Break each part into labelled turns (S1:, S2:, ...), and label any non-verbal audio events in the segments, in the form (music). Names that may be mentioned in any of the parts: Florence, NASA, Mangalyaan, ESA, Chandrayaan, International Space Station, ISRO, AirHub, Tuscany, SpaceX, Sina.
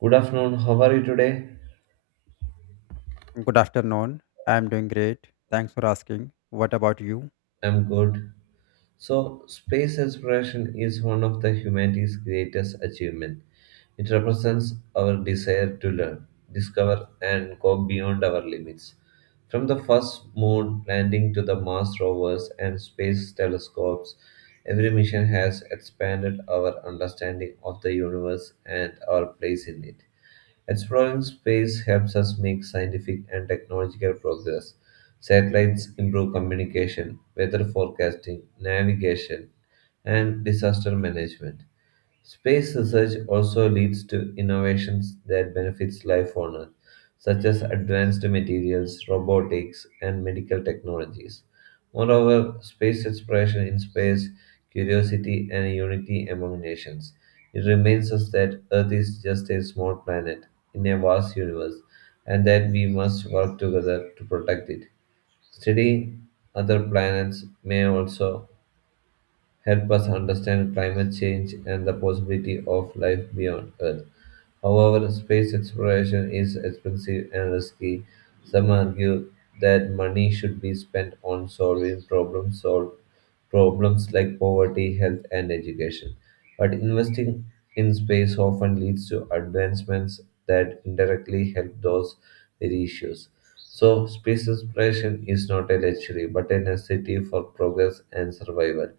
S1: Good afternoon. How are you today?
S2: Good afternoon. I'm doing great. Thanks for asking. What about you?
S1: I'm good. So, space exploration is one of the humanity's greatest achievements. It represents our desire to learn, discover, and go beyond our limits. From the first moon landing to the Mars rovers and space telescopes, every mission has expanded our understanding of the universe and our place in it. Exploring space helps us make scientific and technological progress. Satellites improve communication, weather forecasting, navigation, and disaster management. Space research also leads to innovations that benefits life on Earth, such as advanced materials, robotics, and medical technologies. Moreover, space exploration inspires curiosity and unity among nations. It reminds us that Earth is just a small planet in a vast universe, and that we must work together to protect it. Studying other planets may also help us understand climate change and the possibility of life beyond Earth. However, space exploration is expensive and risky. Some argue that money should be spent on solving problems solved problems like poverty, health, and education. But investing in space often leads to advancements that indirectly help those with issues. So, space exploration is not a luxury but a necessity for progress and survival.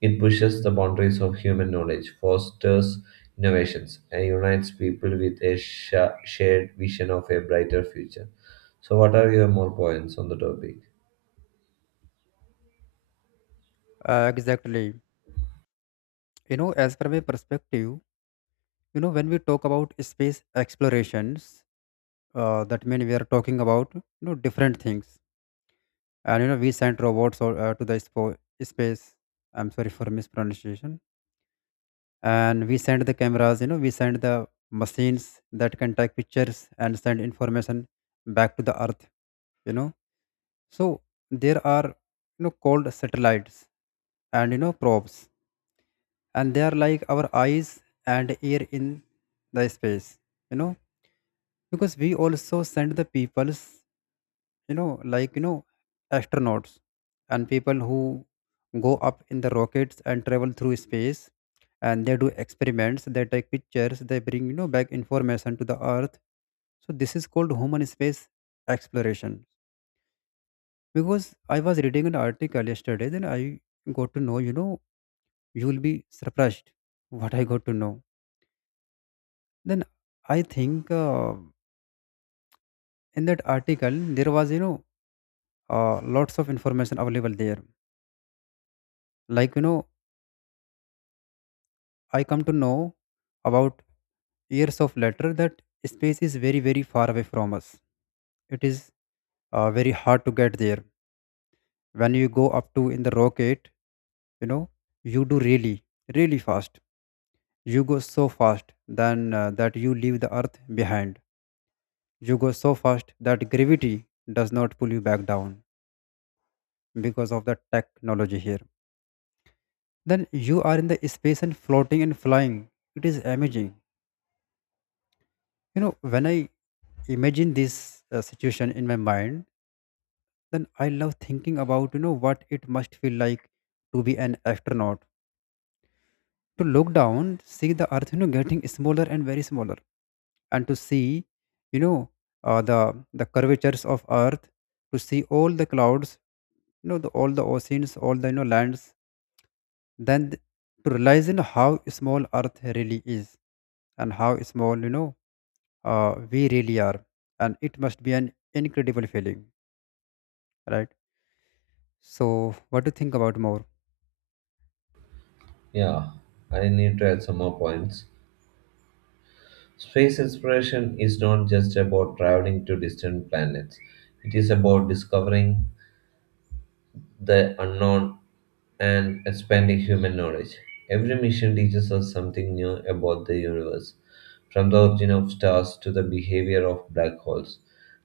S1: It pushes the boundaries of human knowledge, fosters innovations, and unites people with a shared vision of a brighter future. So, what are your more points on the topic?
S2: Exactly. As per my perspective, when we talk about space explorations, that means we are talking about different things. And we sent robots or, to the space. I'm sorry for mispronunciation. And we sent the cameras. You know, we sent the machines that can take pictures and send information back to the Earth. You know, So there are called satellites and probes, and they are like our eyes and ear in the space. You know because we also send the peoples you know like you know astronauts and people who go up in the rockets and travel through space, and they do experiments, they take pictures, they bring back information to the earth. So this is called human space exploration. Because I was reading an article yesterday, then I got to know, you will be surprised what I got to know. Then I think in that article, there was, lots of information available there. Like, I come to know about years of later that space is very, very far away from us. It is very hard to get there. When you go up to in the rocket, you know, you do really, really fast. You go so fast then that you leave the earth behind. You go so fast that gravity does not pull you back down because of the technology here. Then you are in the space and floating and flying. It is amazing. You know, when I imagine this situation in my mind, then I love thinking about, what it must feel like to be an astronaut. To look down, see the earth, getting smaller and very smaller, and to see, you know, the curvatures of Earth, to see all the clouds, the, all the oceans, all the lands, then th- to realize how small Earth really is, and how small we really are, and it must be an incredible feeling, right? So, what do you think about more?
S1: Yeah, I need to add some more points. Space exploration is not just about traveling to distant planets, it is about discovering the unknown and expanding human knowledge. Every mission teaches us something new about the universe, from the origin of stars to the behavior of black holes.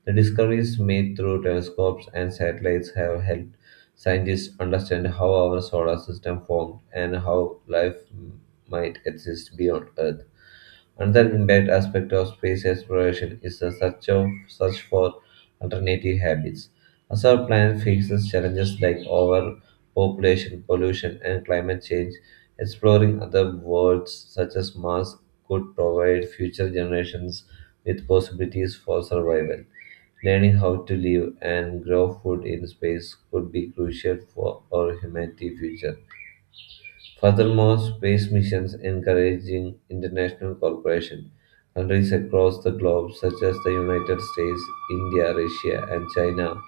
S1: The discoveries made through telescopes and satellites have helped scientists understand how our solar system formed and how life might exist beyond Earth. Another impact aspect of space exploration is the search for alternative habits. As our planet faces challenges like overpopulation, pollution, and climate change, exploring other worlds such as Mars could provide future generations with possibilities for survival. Learning how to live and grow food in space could be crucial for our humanity future. Furthermore, space missions encouraging international cooperation. Countries across the globe, such as the United States, India, Russia, and China,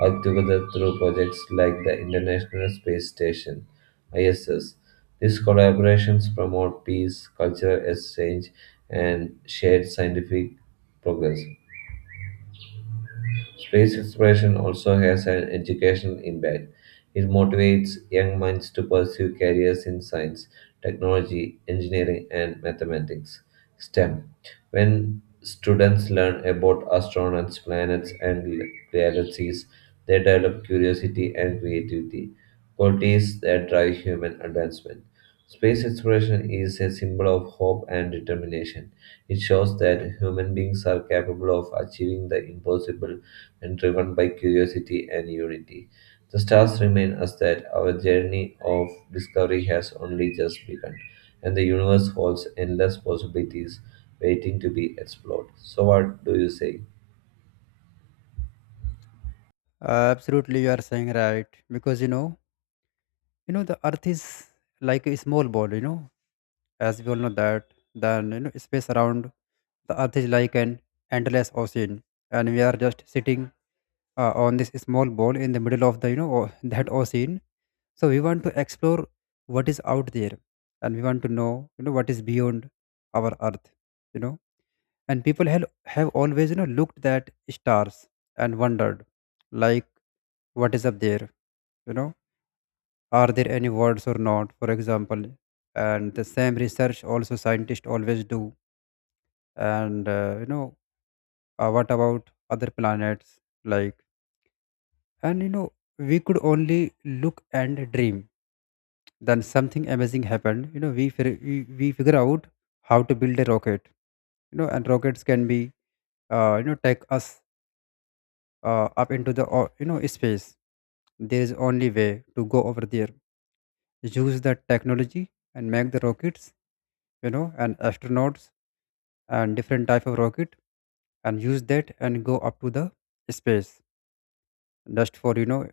S1: work together through projects like the International Space Station (ISS). These collaborations promote peace, cultural exchange, and shared scientific progress. Space exploration also has an educational impact. It motivates young minds to pursue careers in science, technology, engineering, and mathematics. STEM. When students learn about astronauts, planets, and galaxies, they develop curiosity and creativity, qualities that drive human advancement. Space exploration is a symbol of hope and determination. It shows that human beings are capable of achieving the impossible and driven by curiosity and unity. The stars remind us that our journey of discovery has only just begun, and the universe holds endless possibilities waiting to be explored. So, what do you say?
S2: Absolutely, you are saying right. Because the Earth is like a small ball, you know, as we all know that. Then you know, space around the earth is like an endless ocean, and we are just sitting on this small ball in the middle of the (laughs) that ocean. So we want to explore what is out there, and we want to know what is beyond our earth, you know. And people have always looked at stars and wondered, like, what is up there, you know. Are there any words or not? For example, and the same research also scientists always do. And what about other planets, like, and you know, we could only look and dream. Then something amazing happened. You know, we figure out how to build a rocket. You know, and rockets can be, take us up into the you know, space. There is only way to go over there. Use that technology and make the rockets, you know, and astronauts, and different type of rocket, and use that and go up to the space, just for you know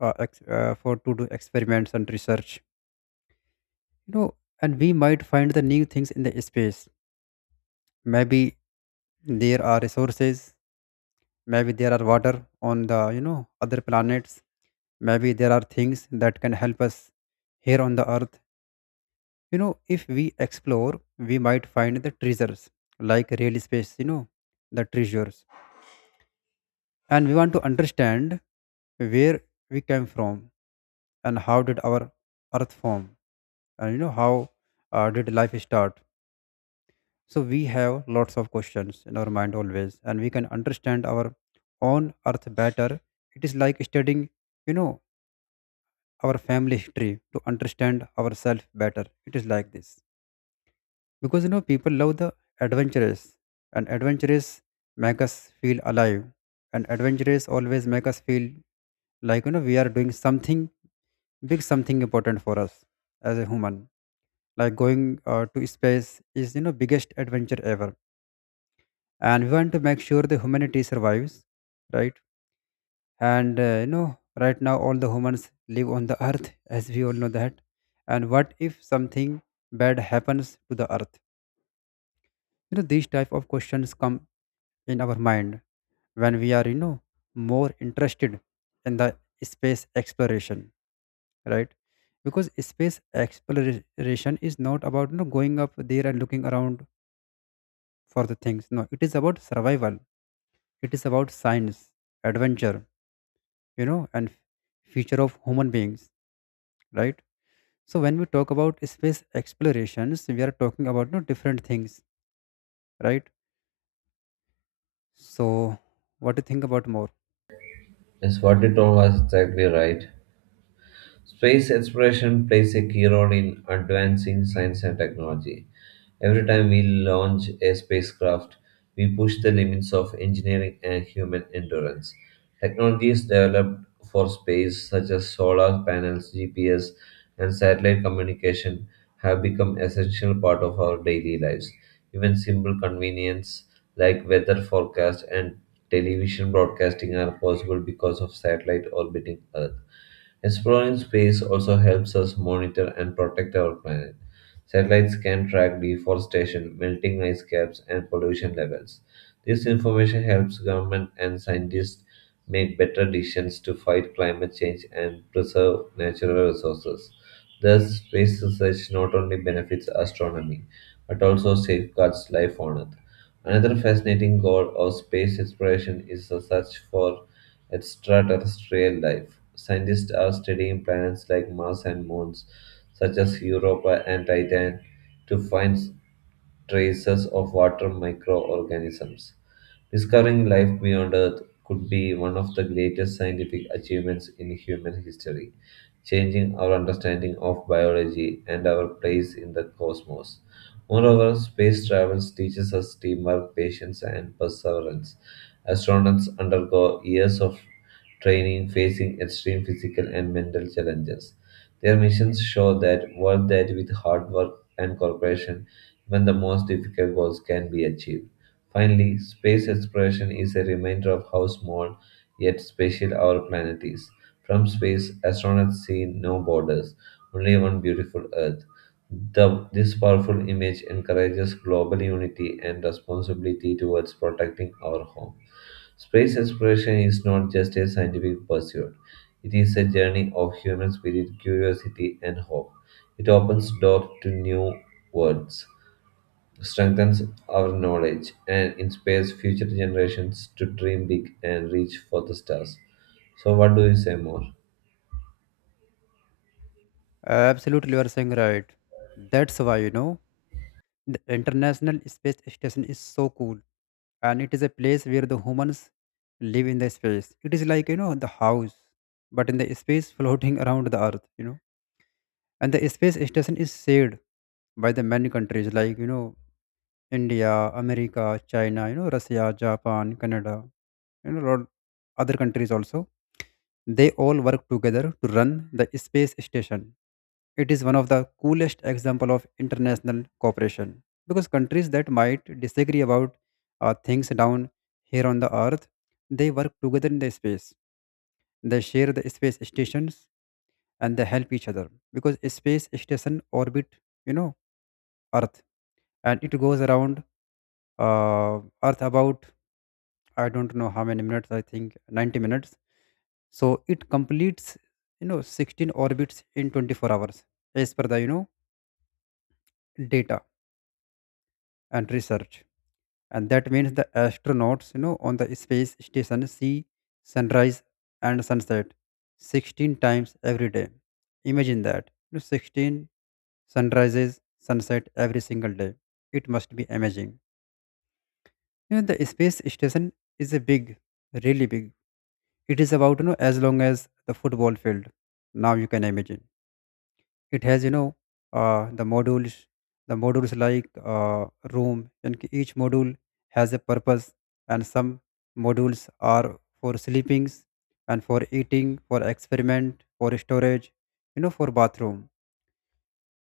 S2: uh, ex- uh, for to do experiments and research. You know, and we might find the new things in the space. Maybe there are resources, maybe there are water on the other planets. Maybe there are things that can help us here on the earth. You know, if we explore, we might find the treasures, like real space, you know, the treasures. And we want to understand where we came from, and how did our earth form, and you know how did life start. So we have lots of questions in our mind always, and we can understand our own earth better. It is like studying, you know, our family history to understand ourselves better. It is like this, because you know, people love the adventurous, and adventurous make us feel alive, and adventurous always make us feel like, you know, we are doing something big, something important for us as a human. Like going to space is, you know, biggest adventure ever, and we want to make sure the humanity survives, right? And you know, right now all the humans live on the earth, as we all know that. And what if something bad happens to the earth? You know, these type of questions come in our mind when we are, you know, more interested in the space exploration, right? Because space exploration is not about, you know, going up there and looking around for the things. No, it is about survival, it is about science, adventure, you know, and future of human beings, right? So when we talk about space explorations, we are talking about, you know, different things, right? So what do you think about more?
S1: Yes, what you told was exactly right. Space exploration plays a key role in advancing science and technology. Every time we launch a spacecraft, we push the limits of engineering and human endurance. Technologies developed for space, such as solar panels, GPS, and satellite communication, have become essential part of our daily lives. Even simple convenience like weather forecast and television broadcasting are possible because of satellite orbiting Earth. Exploring space also helps us monitor and protect our planet. Satellites can track deforestation, melting ice caps, and pollution levels. This information helps government and scientists make better decisions to fight climate change and preserve natural resources. Thus, space research not only benefits astronomy but also safeguards life on Earth. Another fascinating goal of space exploration is the search for extraterrestrial life. Scientists are studying planets like Mars and moons, such as Europa and Titan, to find traces of water microorganisms. Discovering life beyond Earth could be one of the greatest scientific achievements in human history, changing our understanding of biology and our place in the cosmos. Moreover, space travel teaches us teamwork, patience, and perseverance. Astronauts undergo years of training, facing extreme physical and mental challenges. Their missions show that work that with hard work and cooperation, even the most difficult goals can be achieved. Finally, space exploration is a reminder of how small yet special our planet is. From space, astronauts see no borders, only one beautiful Earth. This powerful image encourages global unity and responsibility towards protecting our home. Space exploration is not just a scientific pursuit, it is a journey of human spirit, curiosity, and hope. It opens doors to new worlds, strengthens our knowledge, and inspires future generations to dream big and reach for the stars. So, what do you say more?
S2: Absolutely, you are saying right. That's why, you know, the international space station is so cool, and it is a place where the humans live in the space. It is like, you know, the house, but in the space, floating (laughs) around the earth, you know. And the space station is shared by the many countries, like, you know, India, America, China, you know, Russia, Japan, Canada, you know, lot other countries also. They all work together to run the space station. It is one of the coolest example of international cooperation, because countries that might disagree about things down here on the earth, they work together in the space. They share the space stations and they help each other, because space station orbit, you know, Earth, and it goes around Earth about, I don't know how many minutes, I think 90 minutes. So it completes, you know, 16 orbits in 24 hours as per the, you know, data and research. And that means the astronauts, you know, on the space station see sunrise and sunset 16 times every day. Imagine that. You know, 16 sunrises, sunset every single day. It must be amazing. You know, the space station is a big, really big. It is about, you know, as long as the football field. Now you can imagine, it has, you know, uh, the modules, the modules like, uh, room, and each module has a purpose, and some modules are for sleepings and for eating, for experiment, for storage, you know, for bathroom.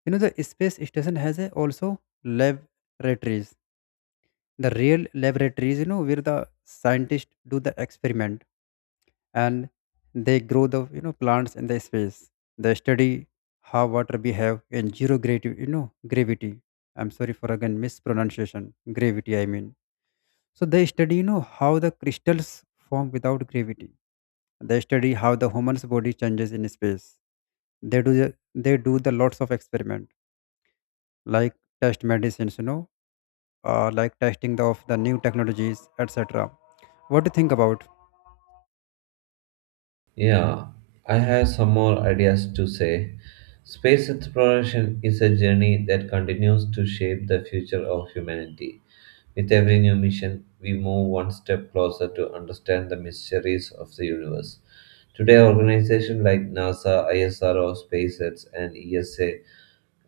S2: You know, the space station has a also laboratories, the real laboratories, you know, where the scientists do the experiment, and they grow the, you know, plants in the space. They study how water behave in zero gravity, gravity. I'm sorry for again mispronunciation. Gravity, I mean. So they study, you know, how the crystals form without gravity. They study how the human's body changes in space. They do the lots of experiment, like test medicines, you know, like testing the, of the new technologies, etc. What do you think about?
S1: Yeah, I have some more ideas to say. Space exploration is a journey that continues to shape the future of humanity. With every new mission, we move one step closer to understand the mysteries of the universe. Today, organizations like NASA, ISRO, SpaceX, and ESA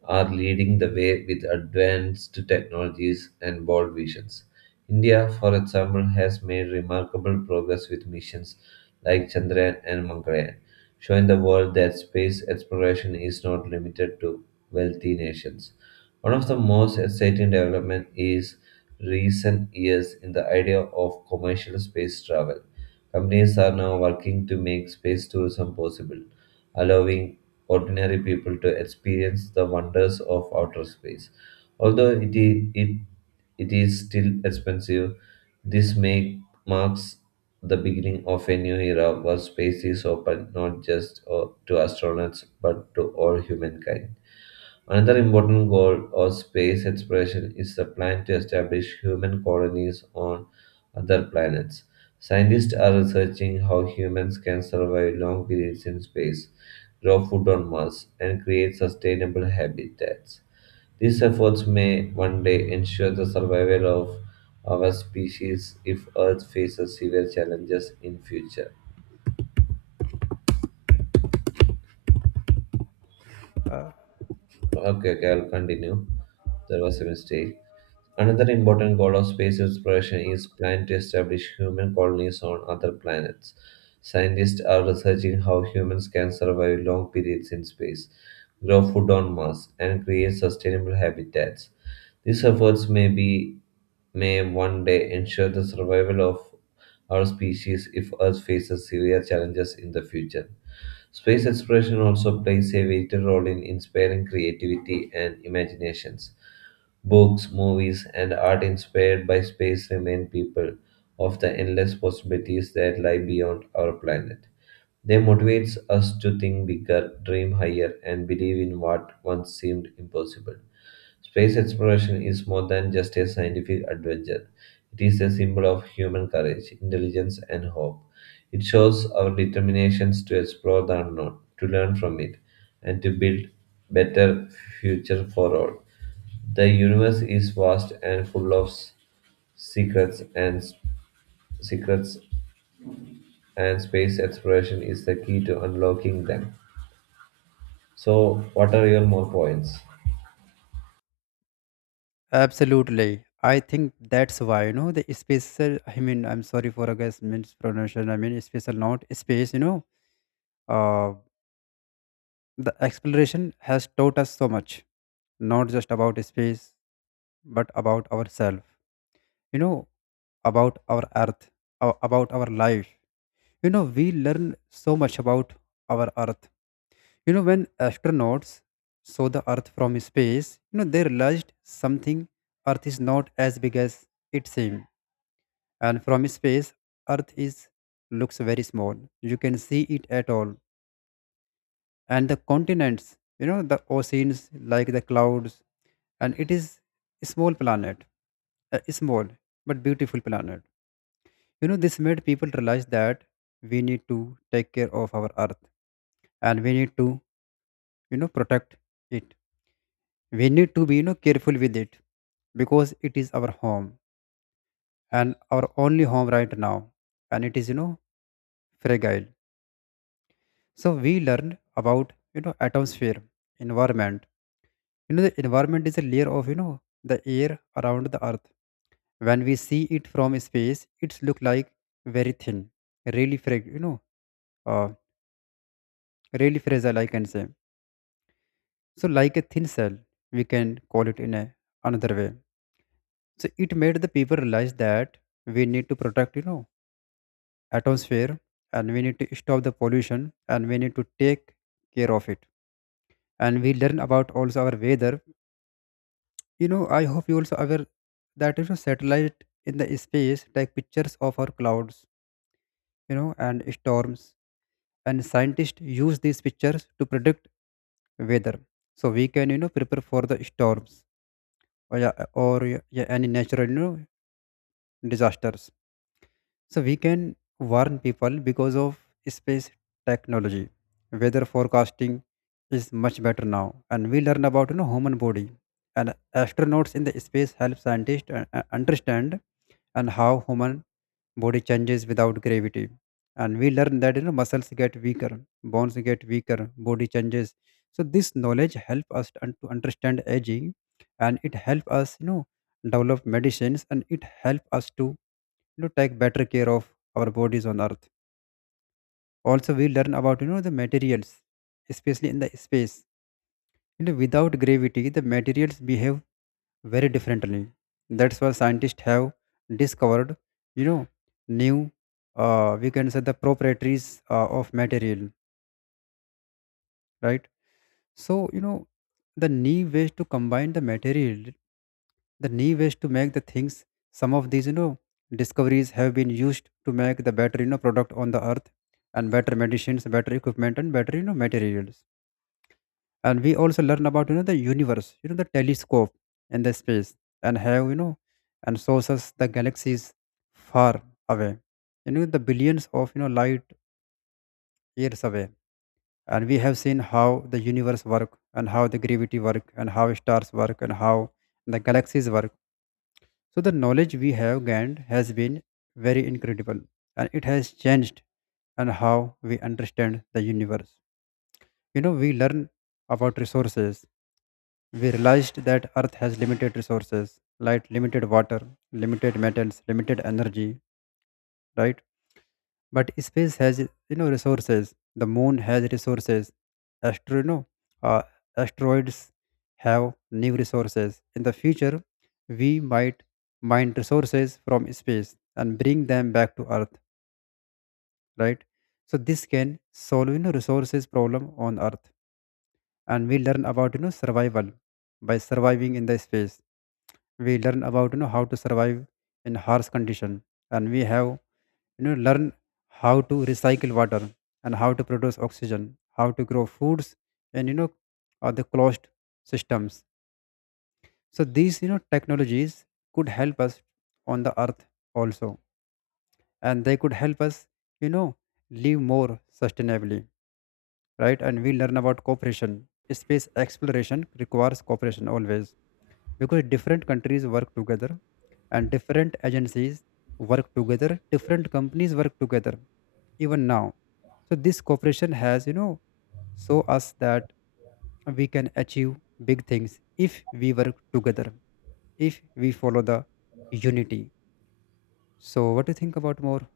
S1: are leading the way with advanced technologies and bold visions. India, for example, has made remarkable progress with missions like Chandrayaan and Mangalyaan, showing the world that space exploration is not limited to wealthy nations. One of the most exciting developments is recent years in the idea of commercial space travel. Companies are now working to make space tourism possible, allowing ordinary people to experience the wonders of outer space. Although its it, it is still expensive, this make, marks the beginning of a new era where space is open not just to astronauts but to all humankind. Another important goal of space exploration is the plan to establish human colonies on other planets. Scientists are researching how humans can survive long periods in space, grow food on Mars, and create sustainable habitats. These efforts may one day ensure the survival of our species if Earth faces severe challenges in future.
S2: Uh,
S1: Okay, okay, I'll continue. There was a mistake. Another important goal of space exploration is planned to establish human colonies on other planets. Scientists are researching how humans can survive long periods in space, grow food on Mars, and create sustainable habitats. These efforts may be May one day ensure the survival of our species if Earth faces severe challenges in the future. Space exploration also plays a vital role in inspiring creativity and imaginations. Books, movies, and art inspired by space remind people of the endless possibilities that lie beyond our planet. They motivate us to think bigger, dream higher, and believe in what once seemed impossible. Space exploration is more than just a scientific adventure. It is a symbol of human courage, intelligence, and hope. It shows our determinations to explore the unknown, to learn from it, and to build better future for all. The universe is vast and full of secrets and s- secrets, and space exploration is the key to unlocking them. So, what are your more points?
S2: Absolutely. I think that's why, you know, the special, I mean, I'm sorry for, I guess, mispronunciation. I mean, special, not space, you know, uh, the exploration has taught us so much, not just about space, but about ourselves, you know, about our earth, about our life. You know, we learn so much about our earth. You know, when astronauts saw the earth from space, you know, they realized something, earth is not as big as it seems. And from space, earth is looks very small, you can see it at all, and the continents, you know, the oceans, like the clouds, and it is a small planet, a small but beautiful planet. You know, this made people realize that we need to take care of our earth, and we need to, you know, protect it. We need to be, you know, careful with it, because it is our home, and our only home right now. And it is, you know, fragile. So we learned about, you know, atmosphere, environment. You know, the environment is a layer of, you know, the air around the earth. When we see it from space, it's look like very thin, really frag you know, uh, really fragile, I can say. So like a thin cell, we can call it in a another way. So it made the people realize that we need to protect, you know, atmosphere, and we need to stop the pollution, and we need to take care of it. And we learn about also our weather. You know, I hope you also aware that if a satellite in the space take pictures of our clouds, you know, and storms, and scientists use these pictures to predict weather, so we can prepare for the storms or yeah, any natural disasters. So we can warn people because of space technology. Weather forecasting is much better now, and we learn about human body. And astronauts in the space help scientists understand and how human body changes without gravity. And we learn that muscles get weaker, bones get weaker, body changes. So this knowledge help us to to understand aging, and it help us develop medicines, and it help us to, take better care of our bodies on earth. Also we learn about, the materials, especially in the space. You know, without gravity the materials behave very differently. That's why scientists have discovered, you know new, we can say, the properties of material, right? So, you know, the new ways to combine the material, the new ways to make the things, some of these, discoveries have been used to make the better, product on the earth, and better medicines, better equipment and better, materials. And we also learn about, the universe, the telescope and the space, and have, you know, and shows us the galaxies far away, the billions of, light years away. And we have seen how the universe work and how the gravity work and how stars work and how the galaxies work. So the knowledge we have gained has been very incredible, and it has changed and how we understand the universe. You know, we learn about resources. We realized that earth has limited resources, like limited water, limited metals, limited energy, right? But space has, resources. The moon has resources. astro you know, uh, Asteroids have new resources. In the future we might mine resources from space and bring them back to earth, right? So this can solve, resources problem on earth. And we learn about, survival. By surviving in the space we learn about, how to survive in harsh condition. And we have, learn how to recycle water and how to produce oxygen, how to grow foods, and the closed systems. So these, technologies could help us on the earth also, and they could help us, you know live more sustainably, right? And we learn about cooperation. Space exploration requires cooperation always, because different countries work together, and different agencies work together, different companies work together, even now. So this cooperation has, show us that we can achieve big things if we work together, if we follow the unity. So what do you think about more?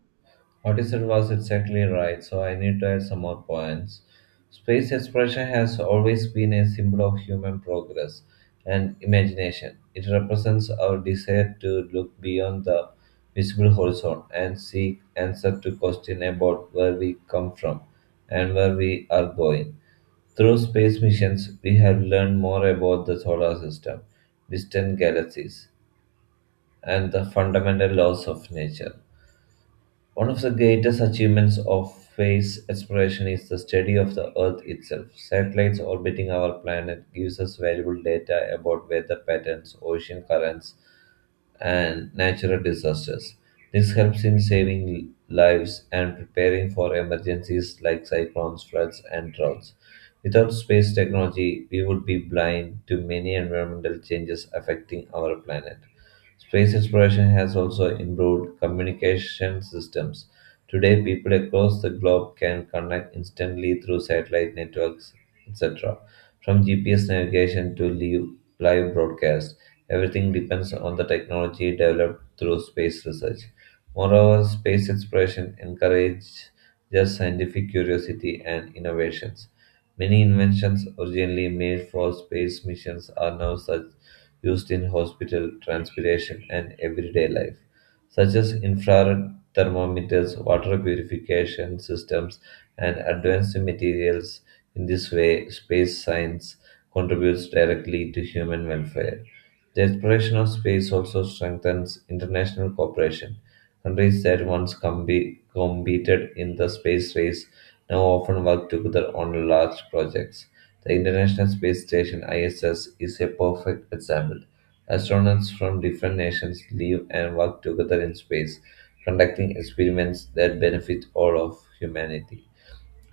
S1: What you said was exactly right, so I need to add some more points. Space exploration has always been a symbol of human progress and imagination. It represents our desire to look beyond the visible horizon and seek answers to questions about where we come from and where we are going. Through space missions, we have learned more about the solar system, distant galaxies, and the fundamental laws of nature. One of the greatest achievements of space exploration is the study of the Earth itself. Satellites orbiting our planet gives us valuable data about weather patterns, ocean currents, and natural disasters. This helps in saving lives and preparing for emergencies like cyclones, floods, and droughts. Without space technology, we would be blind to many environmental changes affecting our planet. Space exploration has also improved communication systems. Today, people across the globe can connect instantly through satellite networks, etc, from GPS navigation to live broadcast. Everything depends on the technology developed through space research. Moreover, space exploration encourages scientific curiosity and innovations. Many inventions originally made for space missions are now such used in hospital, transportation, and everyday life such as infrared thermometers, water purification systems, and advanced materials. In this way, space science contributes directly to human welfare. The exploration of space also strengthens international cooperation. Countries that once competed in the space race now often work together on large projects. The International Space Station ISS is a perfect example. Astronauts from different nations live and work together in space, conducting experiments that benefit all of humanity.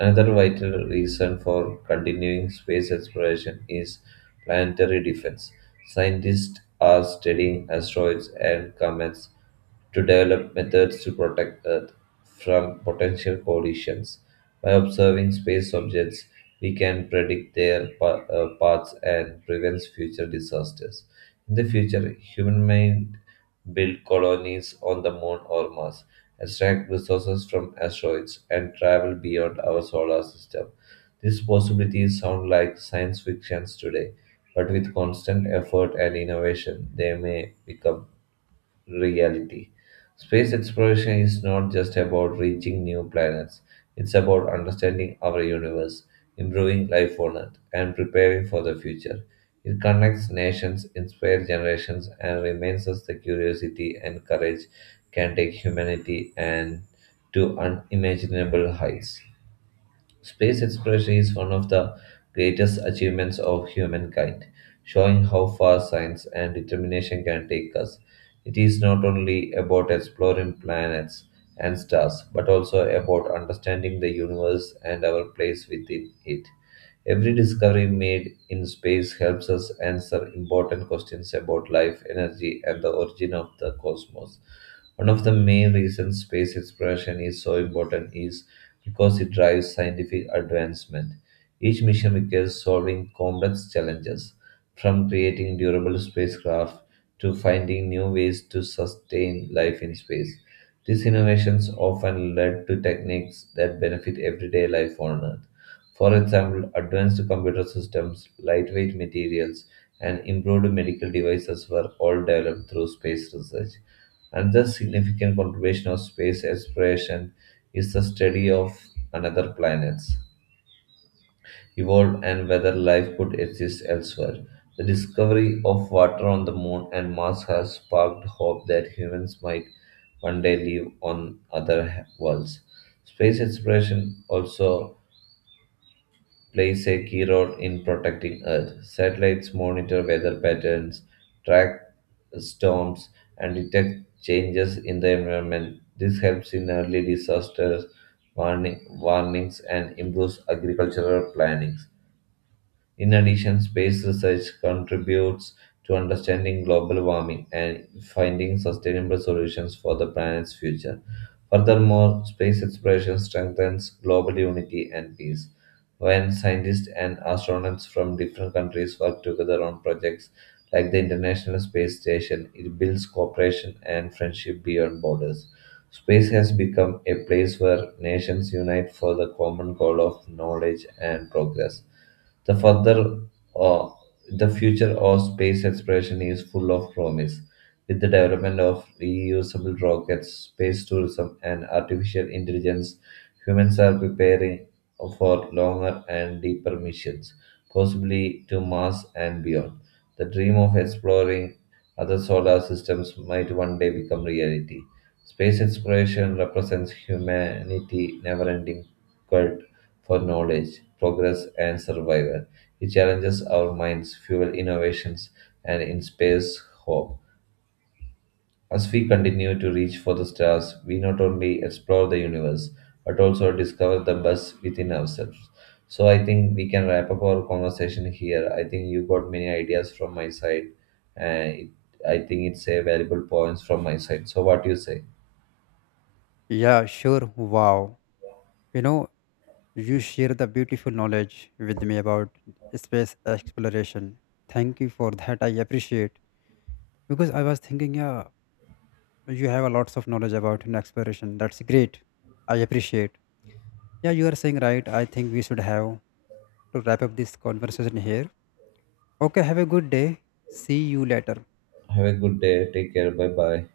S1: Another vital reason for continuing space exploration is planetary defense. Scientists are studying asteroids and comets to develop methods to protect Earth from potential collisions. By observing space objects, we can predict their paths and prevent future disasters. In the future, human mind build colonies on the moon or Mars, extract resources from asteroids, and travel beyond our solar system. These possibilities sound like science fictions today, but with constant effort and innovation, they may become reality. Space exploration is not just about reaching new planets, it's about understanding our universe, improving life on Earth, and preparing for the future. It connects nations, inspires generations, and reminds us that curiosity and courage can take humanity and to unimaginable heights. Space exploration is one of the greatest achievements of humankind, showing how far science and determination can take us. It is not only about exploring planets and stars, but also about understanding the universe and our place within it. Every discovery made in space helps us answer important questions about life, energy, and the origin of the cosmos. One of the main reasons space exploration is so important is because it drives scientific advancement. Each mission requires solving complex challenges, from creating durable spacecraft to finding new ways to sustain life in space. These innovations often led to techniques that benefit everyday life on Earth. For example, advanced computer systems, lightweight materials, and improved medical devices were all developed through space research. Another significant contribution of space exploration is the study of another planets evolved and whether life could exist elsewhere. The discovery of water on the moon and Mars has sparked hope that humans might one day live on worlds. Space exploration also plays a key role in protecting Earth. Satellites monitor weather patterns, track storms, and detect changes in the environment. This helps in early disasters, warnings, and improves agricultural planning. In addition, space research contributes to understanding global warming and finding sustainable solutions for the planet's future. Furthermore, space exploration strengthens global unity and peace. When scientists and astronauts from different countries work together on projects like the International Space Station, it builds cooperation and friendship beyond borders. Space has become a place where nations unite for the common goal of knowledge and progress. The further uh, the future of space exploration is full of promise. With the development of reusable rockets, space tourism, and artificial intelligence, humans are preparing for longer and deeper missions, possibly to Mars and beyond. The dream of exploring other solar systems might one day become reality. Space exploration represents humanity's never ending quest for knowledge, progress, and survival. It challenges our minds, fuels innovations, and inspires hope. As we continue to reach for the stars, we not only explore the universe but also discover the best within ourselves. So, I think we can wrap up our conversation here. I think you got many ideas from my side, and it, I think it's a valuable points from my side. So, what do you say?
S2: Yeah, sure. Wow. You know, you share the beautiful knowledge with me about space exploration. Thank you for that, I appreciate. Because I was thinking, yeah, you have a lots of knowledge about, exploration. That's great. I appreciate. Yeah, you are saying right. I think we should have to wrap up this conversation here. Okay, have a good day. See you later.
S1: Have a good day. Take care. Bye bye.